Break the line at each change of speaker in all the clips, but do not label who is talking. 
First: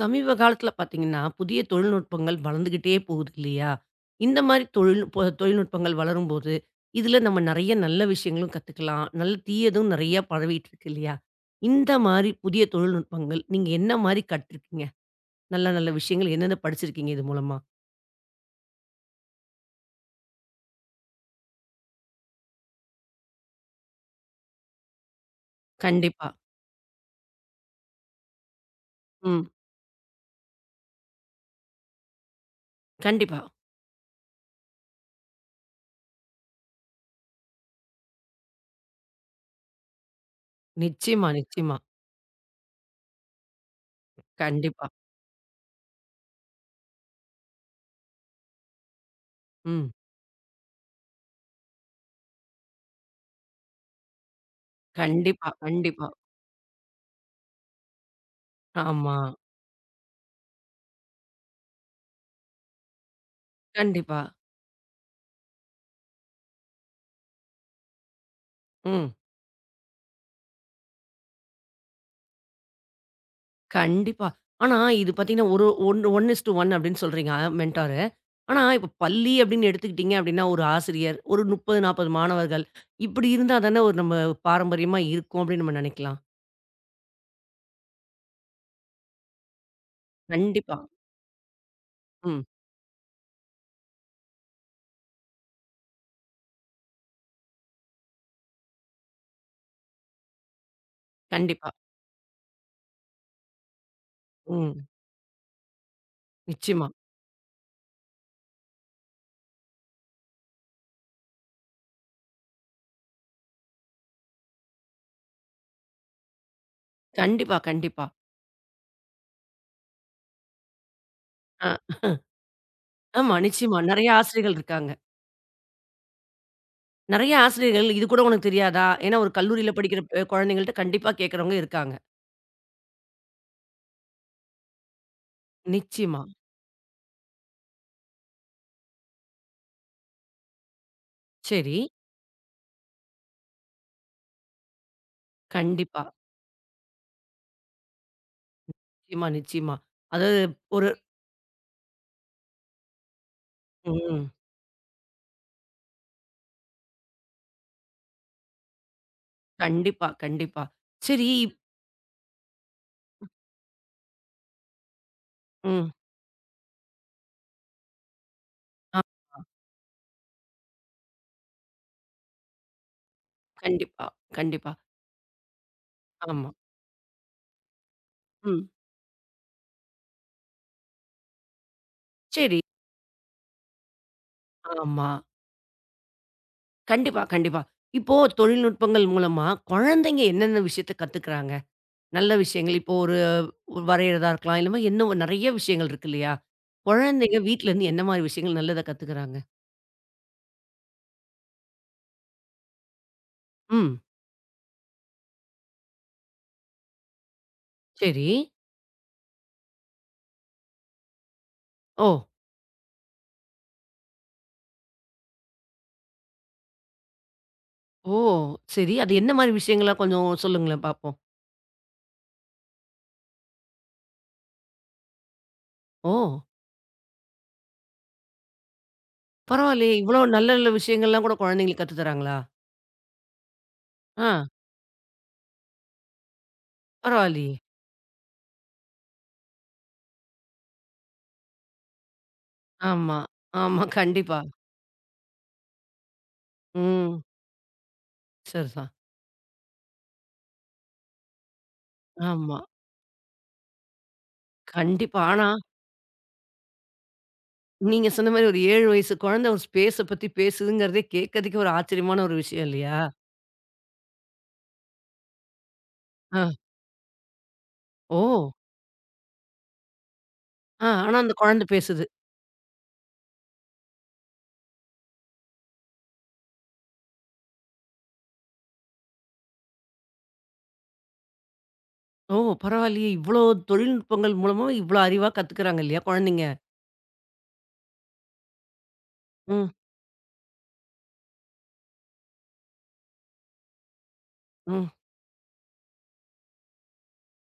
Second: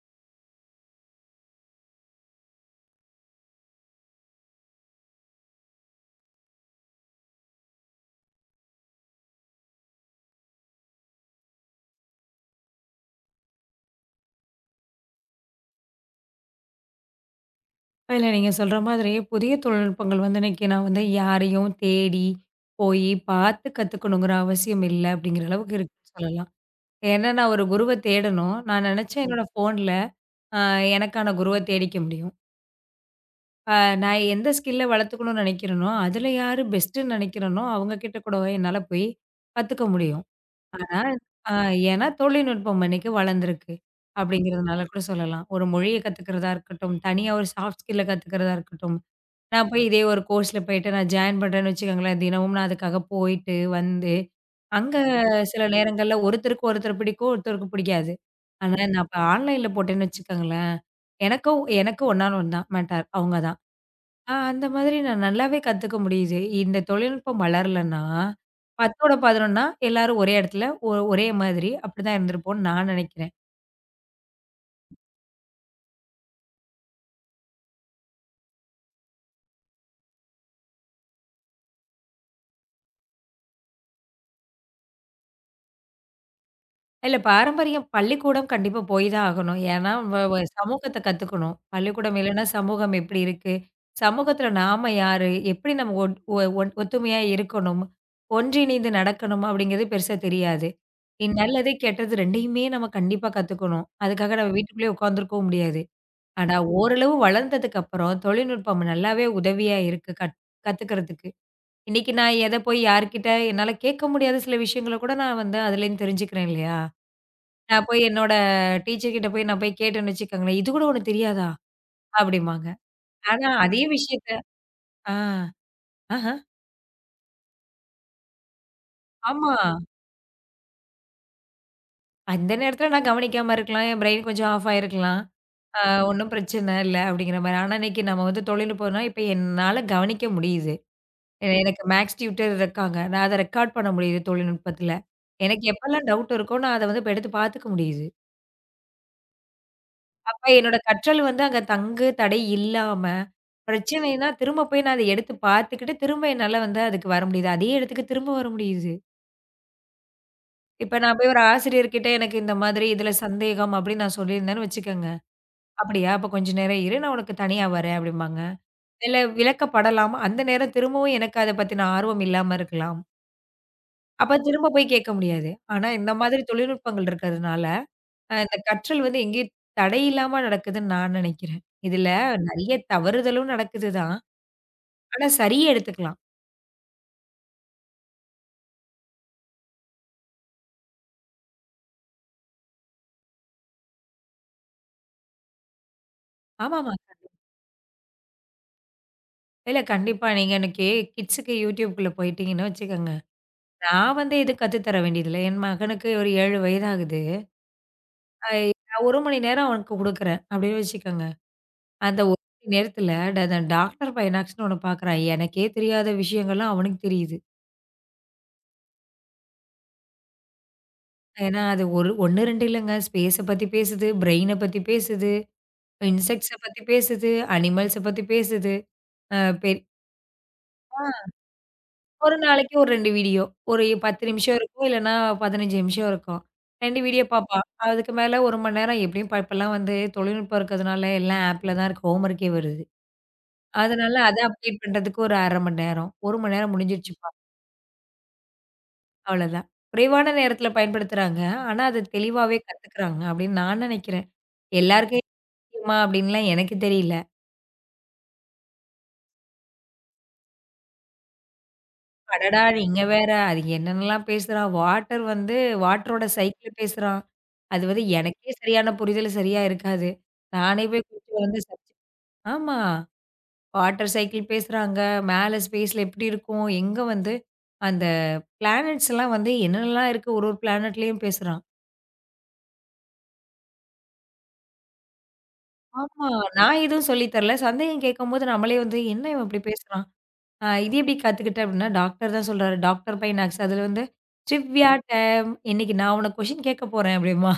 சமீப காலத்துல பார்த்தீங்கன்னா, புதிய தொழில்நுட்பங்கள் வளர்ந்துகிட்டே போகுது இல்லையா? இந்த மாரி தொழில்நுட்பங்கள் வளரும்போது, இதுல நம்ம நெறைய நல்ல விஷயங்களும் கத்துக்கலாம். நல்ல தீயதும் நெறையா பரவிட்டு இருக்கு இல்லையா? இந்த மாரி புதிய தொழில்நுட்பங்கள் நீங்க என்ன மாரி கற்றுக்கீங்க? நல்ல நல்ல விஷயங்கள் என்னென்ன படிச்சிருக்கீங்க இது மூலமா?
இல்ல நீங்க சொல்ற மாதிரி புதிய தொழில்நுட்பங்கள் வந்து இன்னைக்கு நான் வந்து யாரையும் தேடி போய் பார்த்து கத்துக்கணுங்கிற அவசியம் இல்ல அப்படிங்கிற அளவுக்கு இருக்குன்னு
கண்டிப்பா.
சொல்லலாம். ஏன்னா நான் ஒரு குருவ தேடணும். நான் நினைச்சேன். என்னோட
ம்.
ஃபோன்ல அ எனக்கான குருவ தேடிக்க முடியும்.
கண்டிப்பா.
அ நான் எந்த ஸ்கில்ல வளர்த்துக்கணும்னு நினைக்கிறேனோ, அதுல யாரு பெஸ்ட்டுன்னு நினைக்கிறேனோ அவங்க கிட்ட கூட என்னால போய் கத்துக்க முடியும். ஆனா,
நிச்சயமா,
ஆ
நிச்சயமா.
ஏன்னா தொழில்நுட்பம் இன்னைக்கு வளர்ந்திருக்கு. அப்படிங்கிறதுனால
கண்டிப்பா.
கூட சொல்லலாம். ஒரு மொழிய கத்துக்கிறதா இருக்கட்டும், தனியா ஒரு சாஃப்ட் ஸ்கில்ல கத்துக்கிறதா இருக்கட்டும். நான் போய்
ம்.
இதே ஒரு கோர்ஸ்ல போயிட்டு நான் ஜாயின் பண்றேன்னு வச்சுக்கோங்களேன், தினமும் நான் அதுக்காக போயிட்டு வந்து, அங்க
கண்டிப்பா,
சில
கண்டிப்பா.
நேரங்கள்ல ஒருத்தருக்கு ஒருத்தர் பிடிக்கும், ஒருத்தருக்கு பிடிக்காது. ஆனா, நான்
ஆமா.
இப்ப ஆன்லைன்ல போட்டேன்னு வச்சுக்கோங்களேன், எனக்கும் எனக்கும் 1 ஆள் 1 தான் மேட்டர். அவங்க தான்.
கண்டிப்பா.
அந்த மாதிரி நான் நல்லாவே கத்துக்க முடியுது. இந்த தொழில்நுட்பம் வளரலன்னா, 10ஓட
ம்.
11னா எல்லாரும் ஒரே இடத்துல ஒரே மாதிரி அப்படிதான் இருந்திருப்போம்னு நான் நினைக்கிறேன்.
கண்டிப்பா. ஆனா இது பார்த்தீங்கன்னா, ஒரு ஒன்று ஒன் 1:1 அப்படின்னு சொல்றீங்க மென்டாரு. ஆனா இப்ப பள்ளி அப்படின்னு எடுத்துக்கிட்டீங்க அப்படின்னா, ஒரு ஆசிரியர், ஒரு 30, 40 மாணவர்கள் இப்படி இருந்தா தானே ஒரு நம்ம பாரம்பரியமா இருக்கும் அப்படின்னு நம்ம நினைக்கலாம்.
இல்ல பாரம்பரியம் பள்ளிக்கூடம் கண்டிப்பா போய் தான் ஆகணும். ஏன்னா வ வ
கண்டிப்பா.
சமூகத்த கத்துக்கணும். பள்ளிக்கூடம் இல்லன்னா
ம்.
சமூகம் எப்படி இருக்கு? சமூகத்துல நாம யாரு? எப்படி நம்ம ஒ ஒ ஒன் ஒத்துமையா இருக்கணும்? ஒன்றிணைந்து நடக்கணும் அப்படிங்கிறது பெருசா தெரியாது. நல்லது,
கண்டிப்பா.
கெட்டது 2யுமே நம்ம கண்டிப்பா கத்துக்கணும். அதுக்காக நம்ம
ம்.
வீட்டுக்குள்ளேயே உட்காந்துருக்கவும் முடியாது. ஆனா
நிச்சயமா.
ஓரளவு வளர்ந்ததுக்கு அப்புறம் தொழில்நுட்பம் நல்லாவே உதவியா இருக்கு கத்துக்கிறதுக்கு. இன்னைக்கு நான் எத போய் யார்கிட்ட என்னால கேட்க முடியாத சில விஷயங்கள கூட நான் வந்து அதுலேருந்து தெரிஞ்சுக்கிறேன் இல்லையா?
கண்டிப்பா,
நான் போய்
கண்டிப்பா.
என்னோட டீச்சர் கிட்ட போய் நான் போய் கேட்டேன்னு வச்சுக்கோங்களேன், "இது கூட உனக்கு தெரியாதா?"
அ
அப்படிம்பாங்க.
ஆமா,
ஆனா
நிச்சயமா.
அதே
நெறைய
விஷயத்த.
ஆசிரியர்கள் இருக்காங்க.
ஆ, ஆஹ,
நெறைய ஆசிரியர்கள் இது கூட உனக்கு தெரியாதா? ஏன்னா ஒரு
ஆமா.
கல்லூரியில படிக்கிற குழந்தைங்கள்ட்ட கண்டிப்பா கேட்கிறவங்க இருக்காங்க.
அந்த நேரத்துல நான் கவனிக்காம இருக்கலாம். என் பிரெயின் கொஞ்சம் ஆஃப் ஆயிருக்கலாம். ஆ
நிச்சயமா.
ஒண்ணும் பிரச்சனை இல்ல அப்படிங்கிற மாரி. ஆனா இன்னைக்கு நம்ம வந்து தொழில்நுட்பம்னா இப்ப என்னால கவனிக்க முடியுது.
சரி.
எனக்கு மேக்ஸ் டியூட்டர் இருக்காங்க. நான் அத ரெக்கார்ட் பண்ண முடியுது தொழில்நுட்பத்துல. எனக்கு
கண்டிப்பா.
எப்பலாம் டவுட் இருக்கோ, நான் அத வந்து இப்ப எடுத்து பாத்துக்க முடியுது.
நிச்சயமா, நிச்சயமா. அதாவது
அப்ப என்னோட
ஒரு
கற்றல் வந்து அங்க தங்கு தடை இல்லாம, பிரச்சனைன்னா
ம்.
திரும்ப போய் நான் அத எடுத்து பாத்துக்கிட்டு, திரும்ப என்னால வந்து அதுக்கு வர முடியுது. அதே இடத்துக்கு திரும்ப வர முடியுது.
கண்டிப்பா, கண்டிப்பா.
இப்ப நான்
சரி.
போய் ஒரு ஆசிரியர்கிட்ட எனக்கு இந்த மாதிரி இதுல சந்தேகம் அப்படின்னு நான் சொல்லியிருந்தேன்னு வச்சுக்கங்க.
ம்.
அப்படியா? அப்ப கொஞ்ச நேரம் இரு. நான் உனக்கு தனியா வரேன் அப்படிம்பாங்க.
ஆ
இல்ல விளக்கப்படலாம். அந்த நேரம் திரும்பவும் எனக்கு அத பத்தின ஆர்வம் இல்லாம இருக்கலாம்.
கண்டிப்பா,
அப்ப திரும்ப
கண்டிப்பா.
போய் கேட்க முடியாது. ஆனா, இந்த மாதிரி
ஆமா.
தொழில்நுட்பங்கள் இருக்கிறதுனால, இந்த
ம்.
கற்றல் வந்து எங்கேயும் தடையில்லாம நடக்குதுன்னு நான் நினைக்கிறேன். இதுல
சரி.
நெறைய தவறுதலும் நடக்குது தான்.
ஆமா.
ஆனா, சரியா எடுத்துக்கலாம்.
கண்டிப்பா, கண்டிப்பா. இப்போ தொழில்நுட்பங்கள் மூலமா குழந்தைங்க என்னென்ன விஷயத்த கத்துக்குறாங்க? நல்ல விஷயங்கள் இப்போ ஒரு வரையிறதா இருக்கலாம். இல்லமா இன்னும் நெறைய விஷயங்கள் இருக்கு இல்லையா?
ஆமாமா.
குழந்தைங்க வீட்ல இருந்து என்ன மாரி விஷயங்கள் நல்லத கத்துக்குறாங்க?
இல்ல கண்டிப்பா. நீங்க இன்னைக்கு கிட்ஸுக்கு YouTubeக்குள்ள போயிட்டீங்கன்னு வச்சுக்கோங்க.
ம்.
நான் வந்து எதுவும் கத்து தர வேண்டியதில்ல. என் மகனுக்கு ஒரு 7 வயதாகுது.
சரி.
அ நான் 1 மணி நேரம் அவனுக்கு குடுக்குறேன் அப்படின்னு வச்சுக்கோங்க.
ஓ!
அந்த 1 மணி நேரத்துல அந்த டாக்டர் பைனாக்ஸ்ன்னு ஒண்ணு பார்க்குறான். எனக்கே தெரியாத விஷயங்கள்லாம் அவனுக்கு தெரியுது.
ஓ! சரி. அது என்ன மாரி விஷயங்கள்லாம் கொஞ்சம் சொல்லுங்களேன் பாப்போம்.
ஏன்னா, அது ஒரு 1, 2 இல்லங்க. ஸ்பேஸ பத்தி பேசுது, பிரெயின பத்தி பேசுது,
ஓ!
இன்செக்ட்ஸ பத்தி பேசுது, அனிமல்ஸ பத்தி பேசுது. அ பெ
பரவாயில்லையே! இவ்வளோ நல்ல நல்ல
ஆ
விஷயங்கள்லாம் கூட குழந்தைங்களுக்கு கத்து
ஒரு
தராங்களா?
நாளைக்கு ஒரு 2 வீடியோ. ஒரு 10
ஆ.
நிமிஷம் இருக்கும், இல்லன்னா 15 நிமிஷம் இருக்கும். 2 வீடியோ
பரவாயில்லையே!
பாப்பா. அதுக்கு மேல 1 மணி நேரம் எப்படியும் இப்பலாம் வந்து தொழில்நுட்பம் இருக்கிறதுனால எல்லாம் ஆப்ல தான் இருக்கு. ஹோம் ஒர்க்கே வருது.
ஆமா, ஆமா.
அதனால அத
கண்டிப்பா.
அப்டேட் பண்றதுக்கு ஒரு 1/2 மணி நேரம். 1 மணி நேரம்
ம்.
முடிஞ்சிருச்சுப்பா.
சரிதான்.
அவ்வளோதான். குறைவான நேரத்தில பயன்படுத்துறாங்க. ஆனா, அத தெளிவாவே
ஆமா.
கத்துக்குறாங்க அப்படின்னு நான் நினைக்கிறேன். எல்லாருக்கும்
கண்டிப்பா. ஆனா,
முக்கியமா அப்படின்லாம் எனக்கு தெரியல.
நீங்க சொன்ன மாரி ஒரு 7 வயசு குழந்தை ஒரு ஸ்பேஸ பத்தி பேசுதுங்கிறதே கேட்கறதுக்கே ஒரு ஆச்சரியமான ஒரு
அடடா!
விஷயம் இல்லையா?
நீங்க வேற. அது என்னென்னலாம் பேசுறா? வாட்டர் வந்து வாட்டரோட
ஆ.
சைக்கிள பேசுறான். அது வந்து
ஓ!
எனக்கே சரியான புரிதல் சரியா இருக்காது. நானே போய்
ஆனா அந்த
கூட்டிட்டு வந்து
குழந்தை பேசுது.
ஆமா. வாட்டர் சைக்கிள் பேசுறாங்க. மேல ஸ்பேஸ்ல எப்படி இருக்கும்? எங்க வந்து அந்த பிளானெட்ஸ்லாம் வந்து என்னென்னலாம் இருக்கு ஒரு ஒரு பிளானெட்லயும் பேசுறான்.
ஓ! பரவாயில்லையே! இவ்ளோ தொழில்நுட்பங்கள் மூலமா இவ்ளோ அறிவா கத்துக்குறாங்க இல்லையா
ஆமா.
குழந்தைங்க?
நான் எதுவும் சொல்லி தரல. சந்தேகம் கேட்கும்போது நம்மளே வந்து என்ன இவன் இப்படி
ம்,
பேசுறான்? இது எப்படி கத்துக்கிட்டேன் அப்படின்னா, டாக்டர் தான் சொல்றாரு. Doctor by nurse. அதுல வந்து
ம்.
ட்ரிவியா டைம் இன்னைக்கு நான் உனக்கு கொஸ்டின் கேட்க போறேன் அப்படிம்பா.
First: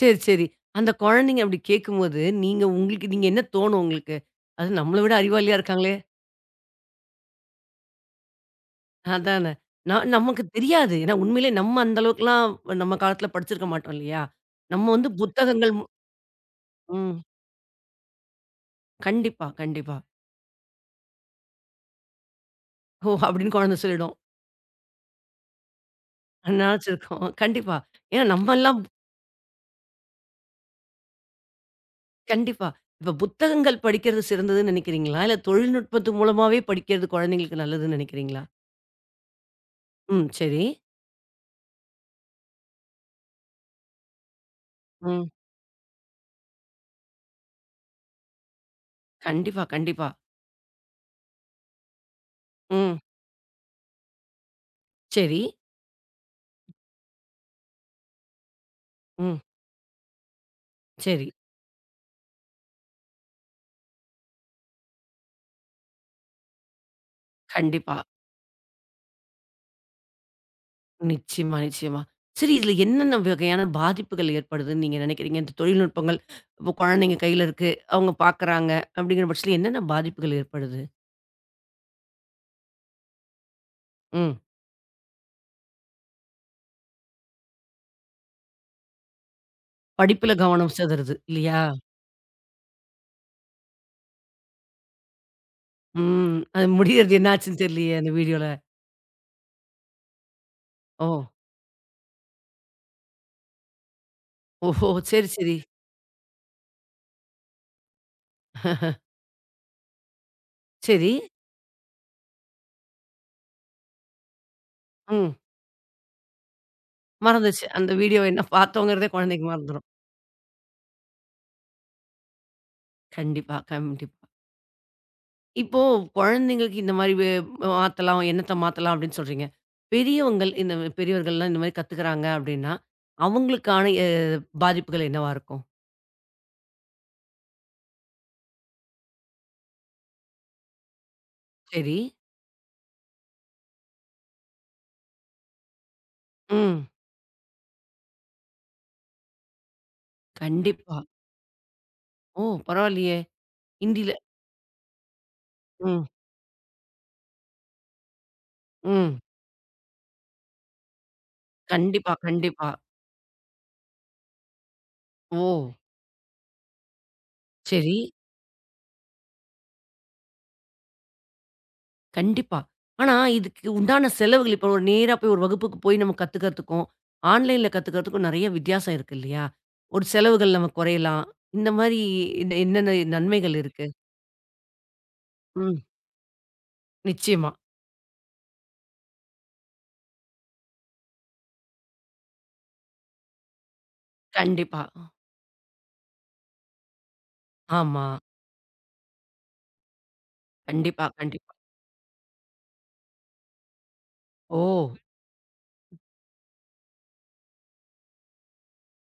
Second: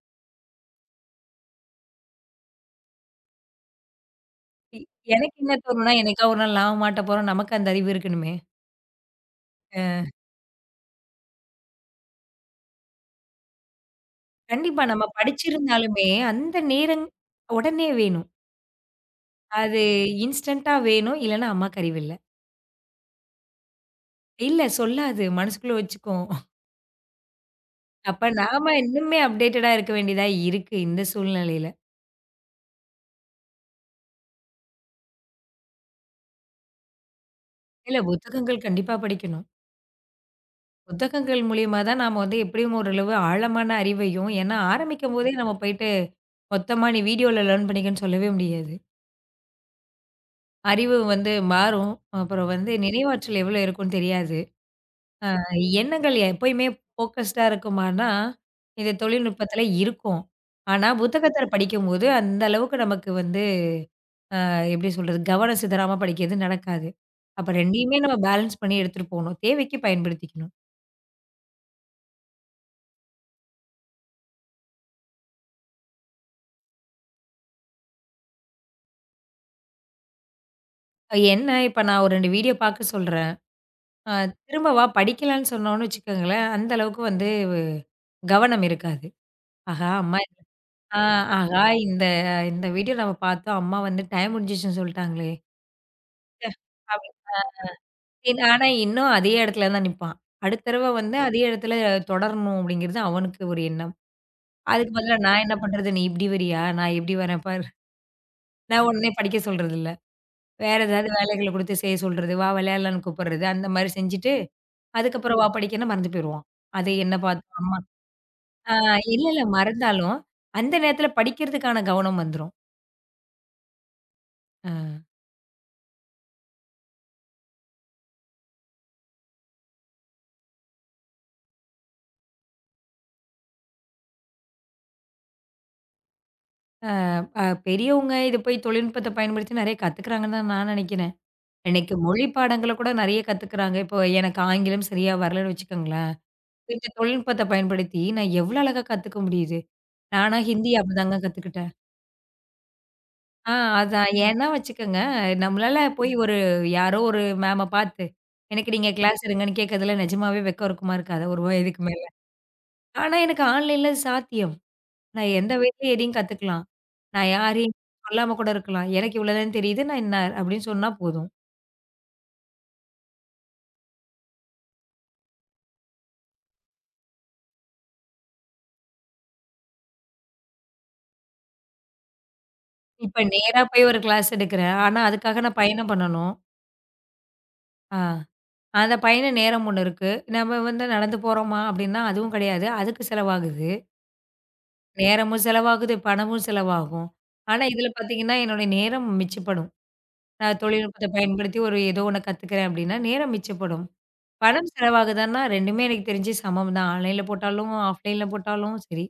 சரி, சரி. அந்த குழந்தைங்க அப்படி கேட்கும்போது, நீங்க உங்களுக்கு நீங்க என்ன தோணும் உங்களுக்கு? அது நம்மள விட
எனக்கு என்ன
அறிவாளியா
தோணும்னா,
இருக்காங்களே!
என்னைக்கா ஒரு நாள் நாம மாட்ட போறோம். நமக்கு அந்த அறிவு இருக்கணுமே.
அதானே.
அ
நான் நமக்கு தெரியாது. ஏன்னா உண்மையிலே நம்ம அந்த அளவுக்குலாம் நம்ம காலத்துல படிச்சிருக்க மாட்டோம் இல்லையா?
கண்டிப்பா
நம்ம
நம்ம
வந்து புத்தகங்கள் மு-.
படிச்சிருந்தாலுமே அந்த நேரம்
ம்.
உடனே வேணும்.
கண்டிப்பா,
அது
கண்டிப்பா.
இன்ஸ்டன்ட்டா வேணும். இல்லன்னா அம்மாக்கு அறிவு இல்ல.
"ஓ!" அப்படின்னு குழந்தை சொல்லிடும்.
இல்ல சொல்லாது. மனசுக்குள்ள வச்சுக்கும்.
நினைச்சிருக்கோம். கண்டிப்பா. ஏன்னா
அப்ப நாம
நம்மலாம்.
இன்னுமே அப்டேட்டடா இருக்க வேண்டியதா இருக்கு இந்த சூழ்நிலையில.
கண்டிப்பா. இப்ப புத்தகங்கள் படிக்கிறது சிறந்ததுன்னு நினைக்கிறீங்களா? இல்ல தொழில்நுட்பத்து மூலமாவே படிக்கிறது குழந்தைங்களுக்கு நல்லதுன்னு
இல்ல
நினைக்கிறீங்களா?
புத்தகங்கள் கண்டிப்பா படிக்கணும்.
ம். சரி.
புத்தகங்கள் மூலியமா தான் நாம வந்து எப்படியும் ஓரளவு ஆழமான அறிவையும் ஏன்னா
ம்.
ஆரம்பிக்கும்போதே நம்ம போயிட்டு மொத்தமா நீ வீடியோல லேர்ன் பண்ணிக்கன்னு சொல்லவே முடியாது.
கண்டிப்பா, கண்டிப்பா.
அறிவு வந்து மாறும். அப்புறம் வந்து
ம்.
நினைவாற்றல் எவ்வளோ இருக்கும்னு தெரியாது. அ
சரி.
எண்ணங்கள் எப்பயுமே ஃபோக்கஸ்டா இருக்குமான்னா, இந்த
ம்.
தொழில்நுட்பத்தில இருக்கும். ஆனா
சரி.
புத்தகத்தில படிக்கும்போது அந்த அளவுக்கு நமக்கு வந்து எப்படி சொல்றது? கவனம் சிதறாம படிக்கிறது நடக்காது. அப்ப
கண்டிப்பா.
2யுமே நம்ம பேலன்ஸ் பண்ணி எடுத்துட்டு போணும். தேவைக்கு பயன்படுத்திக்கணும்.
நிச்சயமா, நிச்சயமா. சரி இதுல என்னென்ன வகையான பாதிப்புகள் ஏற்படுதுன்னு நீங்க நினைக்கிறீங்க? இந்த தொழில்நுட்பங்கள் இப்போ குழந்தைங்க கையில இருக்கு. அவங்க பார்க்குறாங்க அப்படிங்கிற பட்சத்துல என்னென்ன பாதிப்புகள் ஏற்படுது?
என்ன இப்ப நான் ஒரு 2 வீடியோ பார்க்க சொல்றேன். அ
ம்.
திரும்ப வா படிக்கலான்னு சொன்னோம்னு வச்சுக்கோங்களேன், அந்த அளவுக்கு வந்து கவனம் இருக்காது. ஆஹா! அம்மா
படிப்புல கவனம்
ஆ
சிதறுது இல்லையா?
ஆஹா! இந்த இந்த வீடியோ நம்ம பார்த்தோம். அம்மா வந்து டைம் முடிஞ்சிருச்சுன்னு சொல்லிட்டாங்களே!
ம். அது முடியறது என்ன ஆச்சுன்னு தெரியலையே அந்த
அப்படின்னு
வீடியோல.
ஆனா இன்னும் அதே இடத்துல தான் நிப்பான். அடுத்த தடவ
ஓ!
வந்து அதே இடத்துல தொடரணும் அப்படிங்கிறது அவனுக்கு ஒரு எண்ணம்.
ஓஹோ!
அதுக்கு பதிலா
சரி,
நான் என்ன
சரி,
பண்றது? நீ இப்படி வரியா? நான் எப்படி வரேன் பாரு. நான் உடனே படிக்க சொல்றதில்ல. வேற ஏதாவது
சரி.
வேலைகள குடுத்து செய்ய சொல்றது. வா விளையாடலான்னு கூப்பிடுறது. அந்த மாரி செஞ்சுட்டு,
ம்.
அதுக்கப்புறம் வா படிக்கன்னா மறந்து போயிருவான். அது என்ன
மறந்துருச்சு.
பார்த்தோம்?
அந்த வீடியோ என்ன
ஆ
பார்த்தோங்கிறதே
இல்ல, இல்ல
குழந்தைக்கு மறந்துரும்.
மறந்தாலும், அந்த நேரத்தில படிக்கிறதுக்கான கவனம் வந்துரும்.
கண்டிப்பா, கண்டிப்பா.
அ
இப்போ குழந்தைங்களுக்கு இந்த மாரி மாத்தலாம், எண்ணத்த மாத்தலாம் அப்படின்னு சொல்றீங்க. பெரியவர்கள்லாம் இந்த மாரி கத்துக்கிறாங்க அப்படின்னா, அவங்களுக்கான பாதிப்புகள் என்னவா இருக்கும்?
அ பெரியவங்க இது போய் தொழில்நுட்பத்த பயன்படுத்தி நெறைய கத்துக்கிறாங்கன்னு தான் நான் நெனைக்கிறேன். இன்னைக்கு
சரி.
மொழி பாடங்கள கூட நெறைய கத்துக்கிறாங்க. இப்போ எனக்கு ஆங்கிலம் சரியா வரலன்னு வச்சுக்கோங்களேன்.
ம்.
இந்த தொழில்நுட்பத்த பயன்படுத்தி நான் எவ்ளோ அழகா கத்துக்க முடியுது. நானா ஹிந்தி
கண்டிப்பா.
அப்படிதாங்க கத்துக்கிட்டேன்.
ஓ! பரவாயில்லையே!
ஆ அதான்
ஹிந்தில
ஏன்னா வச்சுக்கோங்க, நம்மளால
ம்,
போய் ஒரு யாரோ ஒரு மேம பார்த்து, "எனக்கு நீங்க
ம்.
கிளாஸ் எடுங்கன்னு" கேட்கறதுல நிஜமாவே வெக்கம் இருக்குமா? இருக்காதா? ஒரு வயதுக்கு மேல.
கண்டிப்பா, கண்டிப்பா.
ஆனா எனக்கு ஆன்லைன்ல அது சாத்தியம். நான்
ஓ!
எந்த வேலையும் எதையும் கத்துக்கலாம். நான் யாரையும்
சரி.
சொல்லாம கூட இருக்கலாம். எனக்கு இவ்வளோதான் தெரியுது. நான் என்ன அப்படின்னு சொன்னா போதும்.
கண்டிப்பா. ஆனா, இதுக்கு உண்டான செலவுகள் இப்போ ஒரு நேரா போய் ஒரு வகுப்புக்கு போய் நம்ம கத்துக்கிறதுக்கும், ஆன்லைன்ல கத்துக்கிறதுக்கும் நெறைய வித்தியாசம் இருக்கு இல்லையா? ஒரு செலவுகள் நம்ம குறையலாம். இந்த மாரி என்னென்ன
இப்ப
நன்மைகள்
நேரா போய்
இருக்கு?
ஒரு கிளாஸ் எடுக்கிறேன். ஆனா அதுக்காக நான்
ம்.
பயணம் பண்ணணும்.
நிச்சயமா.
ஆ அந்த பயண நேரம் ஒண்ணு இருக்கு. நம்ம வந்து நடந்து போறோமா அப்படின்னா அதுவும் கிடையாது. அதுக்கு செலவாகுது.
கண்டிப்பா.
நேரமும் செலவாகுது, பணமும் செலவாகும். ஆனா இதுல
ஆமா.
பார்த்தீங்கன்னா, என்னோட நேரம் மிச்சப்படும். நான்
கண்டிப்பா,
தொழில்நுட்பத்த
கண்டிப்பா.
பயன்படுத்தி ஒரு ஏதோ ஒண்ணு கத்துக்கிறேன் அப்படின்னா, நேரம் மிச்சப்படும்.
ஓ!
பணம் செலவாகுதான்னா 2மே எனக்கு தெரிஞ்சு சமம் தான். ஆன்லைன்ல போட்டாலும், ஆஃப்லைன்ல போட்டாலும் சரி.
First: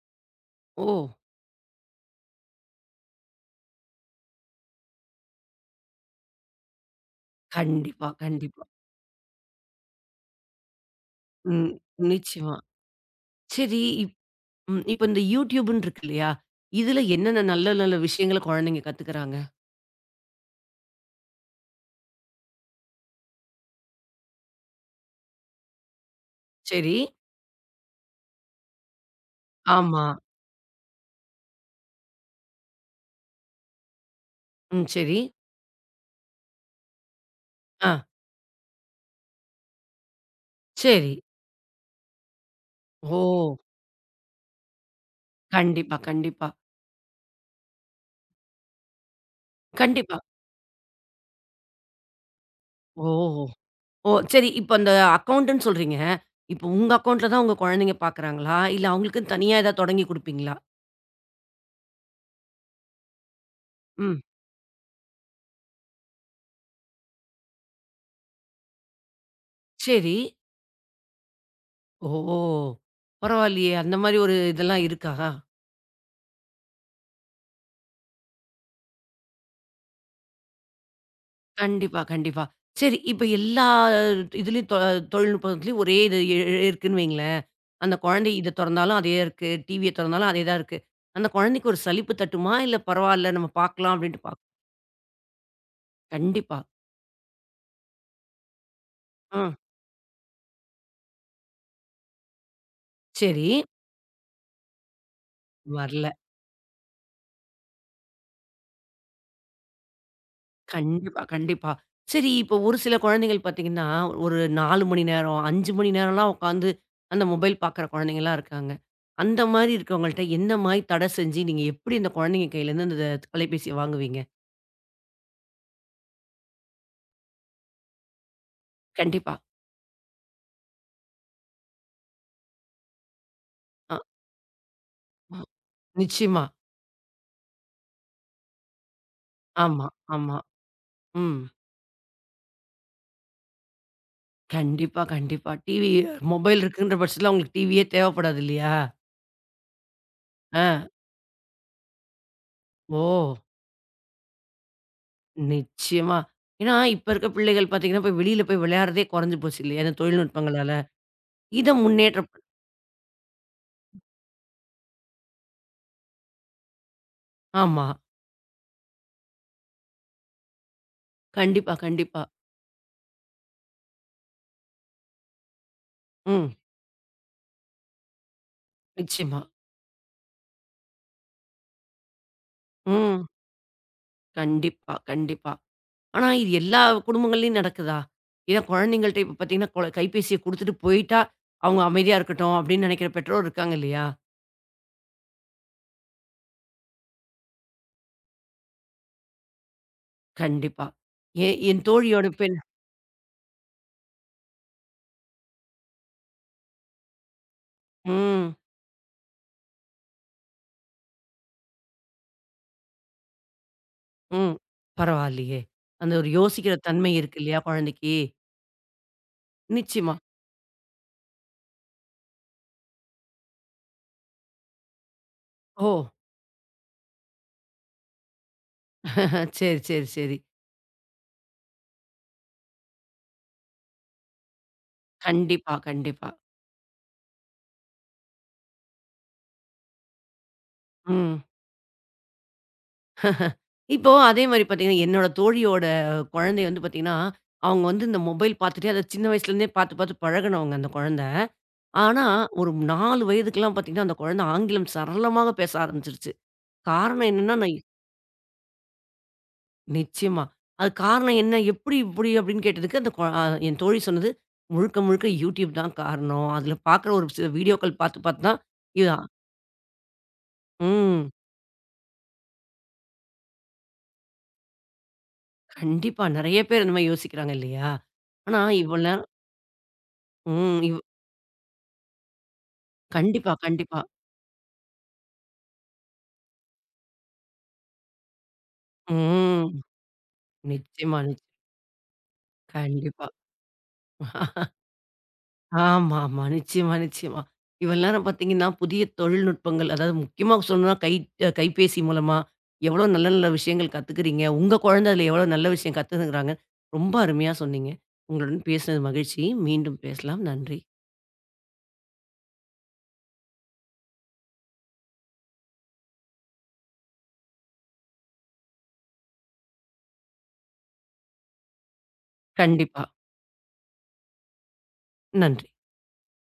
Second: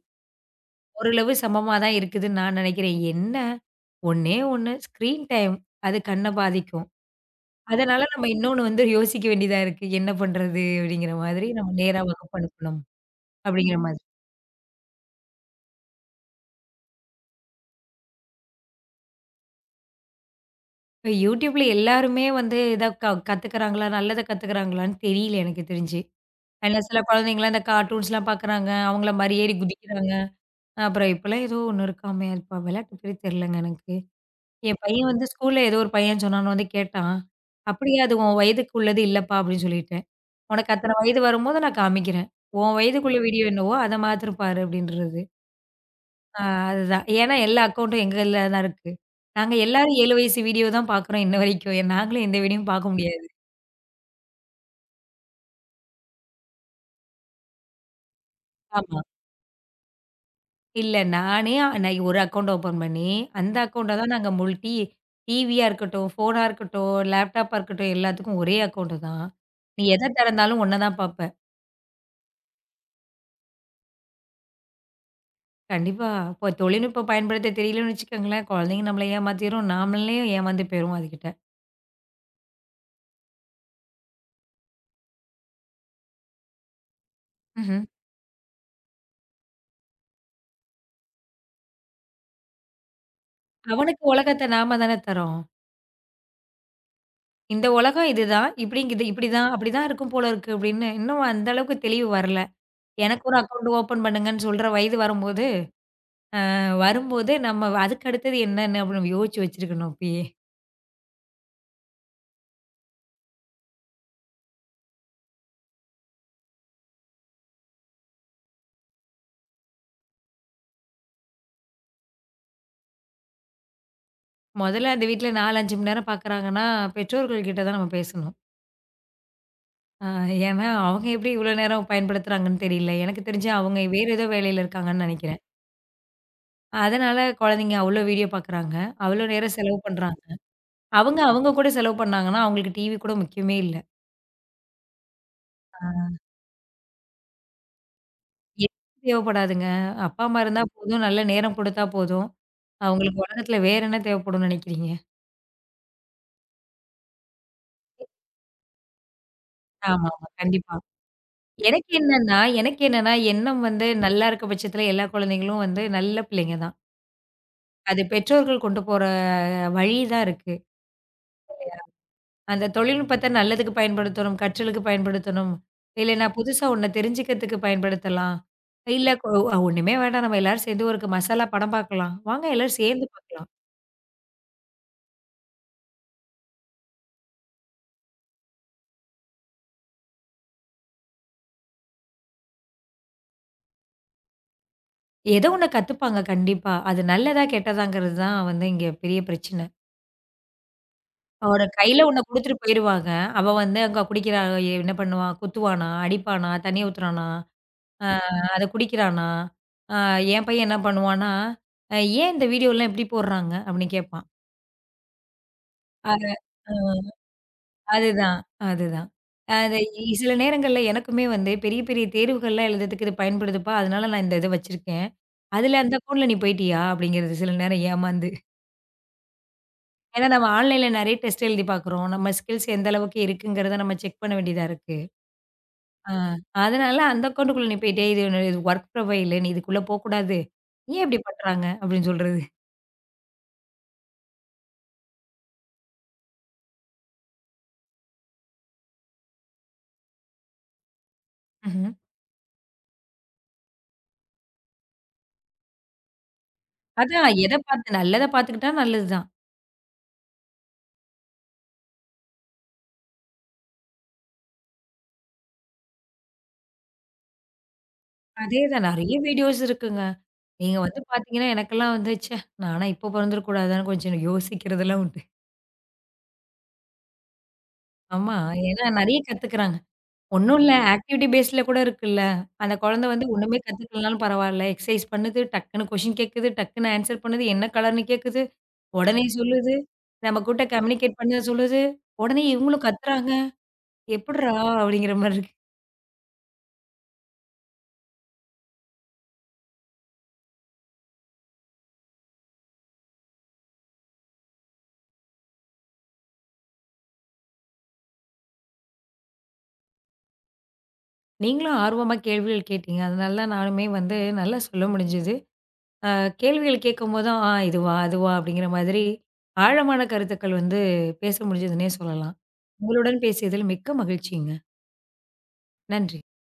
ஓ!
ஓரளவு சமமா தான் இருக்குதுன்னு நான் நினைக்கிறேன். என்ன ஒண்ணே ஒண்ணு ஸ்க்ரீன் டைம் அது கண்ண பாதிக்கும். அதனால
கண்டிப்பா,
நம்ம இன்னொன்னு
கண்டிப்பா.
வந்து யோசிக்க வேண்டியதா இருக்கு. என்ன பண்றது? அப்படிங்கிற மாதிரி
ம்.
நம்ம நேரா வகுப்பு
நிச்சயமா.
அனுப்பணும் அப்படிங்கிற
சரி,
மாதிரி.
இப் ம். இப்ப இந்த YouTubeன்னு இருக்கு இல்லையா? இதுல என்னென்ன நல்ல நல்ல விஷயங்கள குழந்தைங்க கத்துக்குறாங்க?
இப்ப YouTubeல எல்லாருமே வந்து இத கத்துக்கிறாங்களா? நல்லத கத்துக்கிறாங்களான்னு தெரியல எனக்கு தெரிஞ்சு. ஏன்னா
சரி.
சில குழந்தைங்கலாம் இந்த கார்ட்டூன்ஸ்லாம் பார்க்குறாங்க. அவங்கள மாரி ஏறி
ஆமா.
குதிக்கிறாங்க. அப்புறம் இப்பலாம் ஏதோ ஒண்ணு இருக்காமே! அது விளையாட்டு பேரு தெரிலங்க எனக்கு. என்
ம்.
பையன்
சரி.
வந்து ஸ்கூல்ல ஏதோ ஒரு பையன் சொன்னான்னு வந்து கேட்டான்.
ஆ.
"அப்படியா அது உன் வயதுக்கு உள்ளது இல்லப்பா" அப்படின்னு சொல்லிட்டேன். "உனக்கு அத்தன
சரி.
வயது வரும்போது நான் காமிக்கிறேன். உன் வயதுக்குள்ள
ஓ!
வீடியோ என்னவோ அத மாத்திரம் பாரு" அப்படின்றது.
கண்டிப்பா,
ஆ
கண்டிப்பா.
அதுதான். ஏன்னா எல்லா அக்கவுண்டும் எங்க இதுல தான் இருக்கு. நாங்க எல்லாரும் 7
கண்டிப்பா.
வயசு வீடியோ தான் பார்க்குறோம் இன்ன வரைக்கும். நாங்களும் எந்த வீடியோவும் பார்க்க முடியாது.
ஓ! ஓ! சரி. இப்ப அந்த அக்கவுண்ட்ன்னு சொல்றீங்க. இப்ப உங்க அக்கவுண்ட்ல தான் உங்க குழந்தைங்க பார்க்குறாங்களா? இல்ல
ஆமா.
அவங்களுக்குன்னு தனியா ஏதாவது தொடங்கி குடுப்பீங்களா?
நான் ஒரு அக்கவுண்ட் ஓப்பன் பண்ணி, அந்த அக்கவுண்ட்ட தான்
ம்.
நாங்க முல்டி டிவியா இருக்கட்டும், ஃபோனா இருக்கட்டும், லேப்டாப்பா இருக்கட்டும் எல்லாத்துக்கும் ஒரே அக்கவுண்ட் தான். நீ எத
சரி.
திறந்தாலும் ஒன்ன தான் பார்ப்ப.
ஓ! பரவாயில்லையே! அந்த மாரி ஒரு இதெல்லாம் இருக்கா?
கண்டிப்பா. இப்போ தொழில்நுட்பம் பயன்படுத்த தெரியலன்னு வச்சுக்கோங்களேன், குழந்தைங்க நம்மள ஏமாத்திரும். நாமளே ஏமாந்து போயிருவோம் அதுகிட்ட.
கண்டிப்பா, கண்டிப்பா. சரி இப்ப எல்லா இதுலயும் தொழில்நுட்பத்துலயும் ஒரே இது இ இ- இருக்குன்னு வைங்களேன்.
ம்ஹ்ம்.
அந்த குழந்தை இத தொறந்தாலும் அதே இருக்கு. டிவிய தொறந்தாலும் அதே தான் இருக்கு. அந்த குழந்தைக்கு ஒரு சலிப்பு தட்டுமா? இல்ல பரவால்ல நம்ம பார்க்கலாம்
அவனுக்கு
அப்டின்ட்டு பார்க்.
உலகத்த நாம தானே தர்றோம்.
கண்டிப்பா.
இந்த உலகம் இதுதான். இப்படிங்குது
ஆ
இப்படிதான், அப்படிதான் இருக்கும் போல இருக்கு அப்படின்னு இன்னும் அந்த அளவுக்கு தெளிவு வரல. எனக்கு ஒரு
சரி.
அக்கவுண்ட் ஓப்பன் பண்ணுங்கன்னு சொல்ற வயது வரும்போது,
வரல.
வரும்போது நம்ம அதுக்கு அடுத்தது என்னன்னு அப்படி நம்ம யோசிச்சு வச்சிருக்கணும் அப்பயே.
கண்டிப்பா, கண்டிப்பா. சரி இப்போ ஒரு சில குழந்தைகள் பார்த்தீங்கன்னா, ஒரு 4 மணி நேரம், 5 மணி நேரம்லாம் உட்காந்து அந்த மொபைல் பார்க்குற குழந்தைங்கலாம் இருக்காங்க. அந்த மாரி இருக்கவங்கள்ட்ட என்ன மாரி தடை செஞ்சு, நீங்க எப்படி அந்த குழந்தைங்க கையிலேருந்து அந்த தொலைபேசிய வாங்குவீங்க?
முதல்ல அந்த வீட்ல 4, 5 மணி நேரம் பார்க்குறாங்கன்னா, பெற்றோர்கள் கிட்ட தான் நம்ம பேசணும்.
கண்டிப்பா.
அ ஏன்னா அவங்க எப்படி இவ்வளோ நேரம் பயன்படுத்துறாங்கன்னு தெரியல. எனக்கு தெரிஞ்சு அவங்க
அ,
வேறு ஏதோ வேலையில இருக்காங்கன்னு
அ,
நெனைக்கிறேன்.
நிச்சயமா.
அதனால குழந்தைங்க அவ்ளோ வீடியோ பார்க்குறாங்க. அவ்ளோ நேரம் செலவு
ஆமா,
பண்றாங்க.
ஆமா.
அவங்க,
ம்.
அவங்க கூட செலவு பண்ணாங்கன்னா, அவங்களுக்கு டிவி கூட முக்கியமே இல்ல.
கண்டிப்பா, கண்டிப்பா. டிவி
ஆ.
மொபைல் இருக்குன்ற பட்சத்தில அவங்களுக்கு டிவியே தேவைப்படாது இல்லையா?
எதுவும் தேவைப்படாதுங்க. அப்பா, அம்மா இருந்தா
ஆ.
போதும். நல்ல நேரம் குடுத்தா போதும். அவங்களுக்கு
ஓ!
உலகத்துல வேற என்ன தேவைப்படும்னு நினைக்கிறீங்க?
நிச்சயமா. ஏன்னா, இப்ப இருக்க பிள்ளைகள் பார்த்தீங்கன்னா, போய் வெளியில போய் விளையாடுறதே குறைஞ்சு போச்சு இல்லையா? இந்த
ஆமாமா.
தொழில்நுட்பங்களால.
கண்டிப்பா.
இத
எனக்கு
முன்னேற்றம்
என்னன்னா
பண்-.
எனக்கு என்னன்னா எண்ணம் வந்து நல்லா இருக்க பட்சத்துல எல்லா குழந்தைங்களும் வந்து நல்ல பிள்ளைங்க தான்.
ஆமா.
அது பெற்றோர்கள் கொண்டு போற வழி தான் இருக்கு.
கண்டிப்பா, கண்டிப்பா.
அந்த தொழில்நுட்பத்த நல்லதுக்கு பயன்படுத்தணும், கற்றலுக்கு பயன்படுத்தணும். இல்லைன்னா
ம்.
புதுசா ஒண்ண தெரிஞ்சுக்கிறதுக்கு பயன்படுத்தலாம். இல்ல கொ
நிச்சயமா.
ஒண்ணுமே வேண்டாம் நம்ம எல்லாரும் சேர்ந்து ஒரு மசாலா படம் பார்க்கலாம். வாங்க எல்லாரும் சேர்ந்து
ம்.
பார்க்கலாம்.
கண்டிப்பா, கண்டிப்பா. ஆனா இது எல்லா குடும்பங்கள்லயும் நடக்குதா? ஏன்னா குழந்தைங்கள்ட்ட இப்ப பார்த்தீங்கன்னா, கைபேசிய குடுத்துட்டு போயிட்டா, அவங்க அமைதியா இருக்கட்டும் அப்படின்னு நெனைக்கிற பெற்றோர் இருக்காங்க இல்லையா?
ஏதோ ஒண்ண கத்துப்பாங்க கண்டிப்பா. அது நல்லதா, கெட்டதாங்கிறது தான் வந்து இங்க பெரிய பிரச்சனை.
கண்டிப்பா.
ஒரு
என்
கையில ஒண்ண
தோழியோட
குடுத்துட்டு
பெண்
போயிருவாங்க. அவ வந்து அங்க குடிக்கிறா, என்ன பண்ணுவான்? குத்துவானா? அடிப்பானா? தண்ணி ஊத்துறானா? அ
ம்,
அத குடிக்கிறானா? அ என் பையன் என்ன பண்ணுவான்னா, "ஏன் இந்த வீடியோலாம் இப்படி போடுறாங்க?" அப்படின்னு கேட்பான்.
ம். பரவாயில்லையே! அந்த
அத
ஒரு யோசிக்கிற
அ.
தன்மை இருக்கு இல்லையா குழந்தைக்கு?
அதுதான், அதுதான். அது இ
நிச்சயமா.
சில நேரங்கள்ல எனக்குமே வந்து பெரிய, பெரிய தேர்வுகள்லாம் எழுதுறதுக்கு இது பயன்படுதுப்பா. அதனால நான் இந்த இத வச்சிருக்கேன். அதுல
ஓ!
அந்த அக்கவுண்ட்ல நீ போயிட்டியா? அப்படிங்கிறது சில நேரம் ஏமாந்து.
சரி, சரி,
ஏன்னா
சரி.
நம்ம ஆன்லைன்ல நெறைய டெஸ்ட் எழுதி பார்க்குறோம். நம்ம ஸ்கில்ஸ் எந்த அளவுக்கு இருக்குங்கிறத நம்ம செக் பண்ண வேண்டியதா இருக்கு.
கண்டிப்பா,
ஆ
கண்டிப்பா.
அதனால அந்த அக்கவுண்டுக்குள்ள நீ போயிட்டியா? இது உன்னோட இது வொர்க் ப்ரொஃபைலு நீ இதுக்குள்ள போக்கூடாது. ஏன் இப்படி
ம்.
பண்றாங்க? அப்படின்னு சொல்றது.
இப்போ அதே மாரி பார்த்தீங்கன்னா, என்னோட தோழியோட குழந்தை வந்து பார்த்தீங்கன்னா, அவங்க வந்து இந்த மொபைல் பார்த்துட்டே அத சின்ன வயசுலேருந்தே பார்த்து பார்த்து பழகுனவங்க அந்த குழந்தை.
ம்ஹ்ம்.
ஆனா, ஒரு 4 வயதுக்கெல்லாம் பார்த்தீங்கன்னா, அந்த குழந்தை ஆங்கிலம் சரளமாக பேச ஆரம்பிச்சுருச்சு. காரணம்
அதான் எத
என்னன்னா, நான்.
பார்த்து நல்லத பார்த்துக்கிட்டா நல்லது தான்.
நிச்சயமா. அது காரணம் என்ன? எப்படி இப்படி? அப்படின்னு கேட்டதுக்கு அந்த கொ அ என் தோழி சொன்னது, "முழுக்க முழுக்க YouTube தான் காரணம். அதில பார்க்குற ஒரு சில வீடியோக்கள் பார்த்து பார்த்து தான்
அதேதான். நெறைய
இதா."
வீடியோஸ் இருக்குங்க. நீங்க வந்து
ம்.
பார்த்தீங்கன்னா, எனக்கெல்லாம் வந்து, ச்சே! நானா இப்ப பொறந்திருக்க கூடாதான்னு கொஞ்சம் யோசிக்கிறதெல்லாம் உண்டு.
கண்டிப்பா. நெறைய பேர் அந்த மாரி யோசிக்கிறாங்க இல்லையா?
ஆமா.
ஆனா
ஏன்னா
இவ்வளோ
நெறைய
நேரம்
கத்துக்கிறாங்க. ஒண்ணும் இல்ல
ம்.
ஆக்டிவிட்டி பேஸ்ல கூட இருக்குல்ல. அந்த குழந்தை வந்து
கண்டிப்பா,
ஒண்ணுமே
கண்டிப்பா.
கத்துக்கலனாலும் பரவால்ல. எக்சர்சைஸ் பண்ணுது, டக்குன்னு கொஸ்டின் கேட்குது, டக்குன்னு ஆன்ஸர் பண்ணுது, என்ன கலர்ன்னு கேட்குது, உடனே
ம்.
சொல்லுது, நம்மகிட்ட கம்யூனிகேட்
நிச்சயமா,
பண்ண
நிச்ச
சொல்லுது, உடனே இவங்களும்
கண்டிப்பா.
கத்துறாங்க. எப்புட்றா! அப்படிங்கிற மாரி இருக்கு.
ஆமாமா. நிச்சயமா, நிச்சயமா. இவள் நேரம் பார்த்தீங்கன்னா, புதிய தொழில்நுட்பங்கள் அதாவது முக்கியமா சொல்லணும்னா கை அ கைபேசி மூலமா எவ்வளோ நல்ல நல்ல விஷயங்கள் கத்துக்கிறீங்க. உங்க குழந்தை அதில எவ்வளோ நல்ல விஷயம் கத்துக்குறாங்க. ரொம்ப அருமையா சொன்னீங்க. உங்களுடன் பேசினது மகிழ்ச்சி. மீண்டும் பேசலாம். நன்றி.
நீங்களும் ஆர்வமா கேள்விகள் கேட்டீங்க. அதனால தான் நானுமே வந்து நல்லா சொல்ல முடிஞ்சது. அ கேள்விகள் கேட்கும்போது தான், ஆ இதுவா? அதுவா? அப்படிங்கிற மாதிரி ஆழமான கருத்துக்கள் வந்து பேச முடிஞ்சதுன்னே சொல்லலாம்.
கண்டிப்பா.
உங்களுடன் பேசியதில் மிக்க மகிழ்ச்சிங்க.
நன்றி.
நன்றி.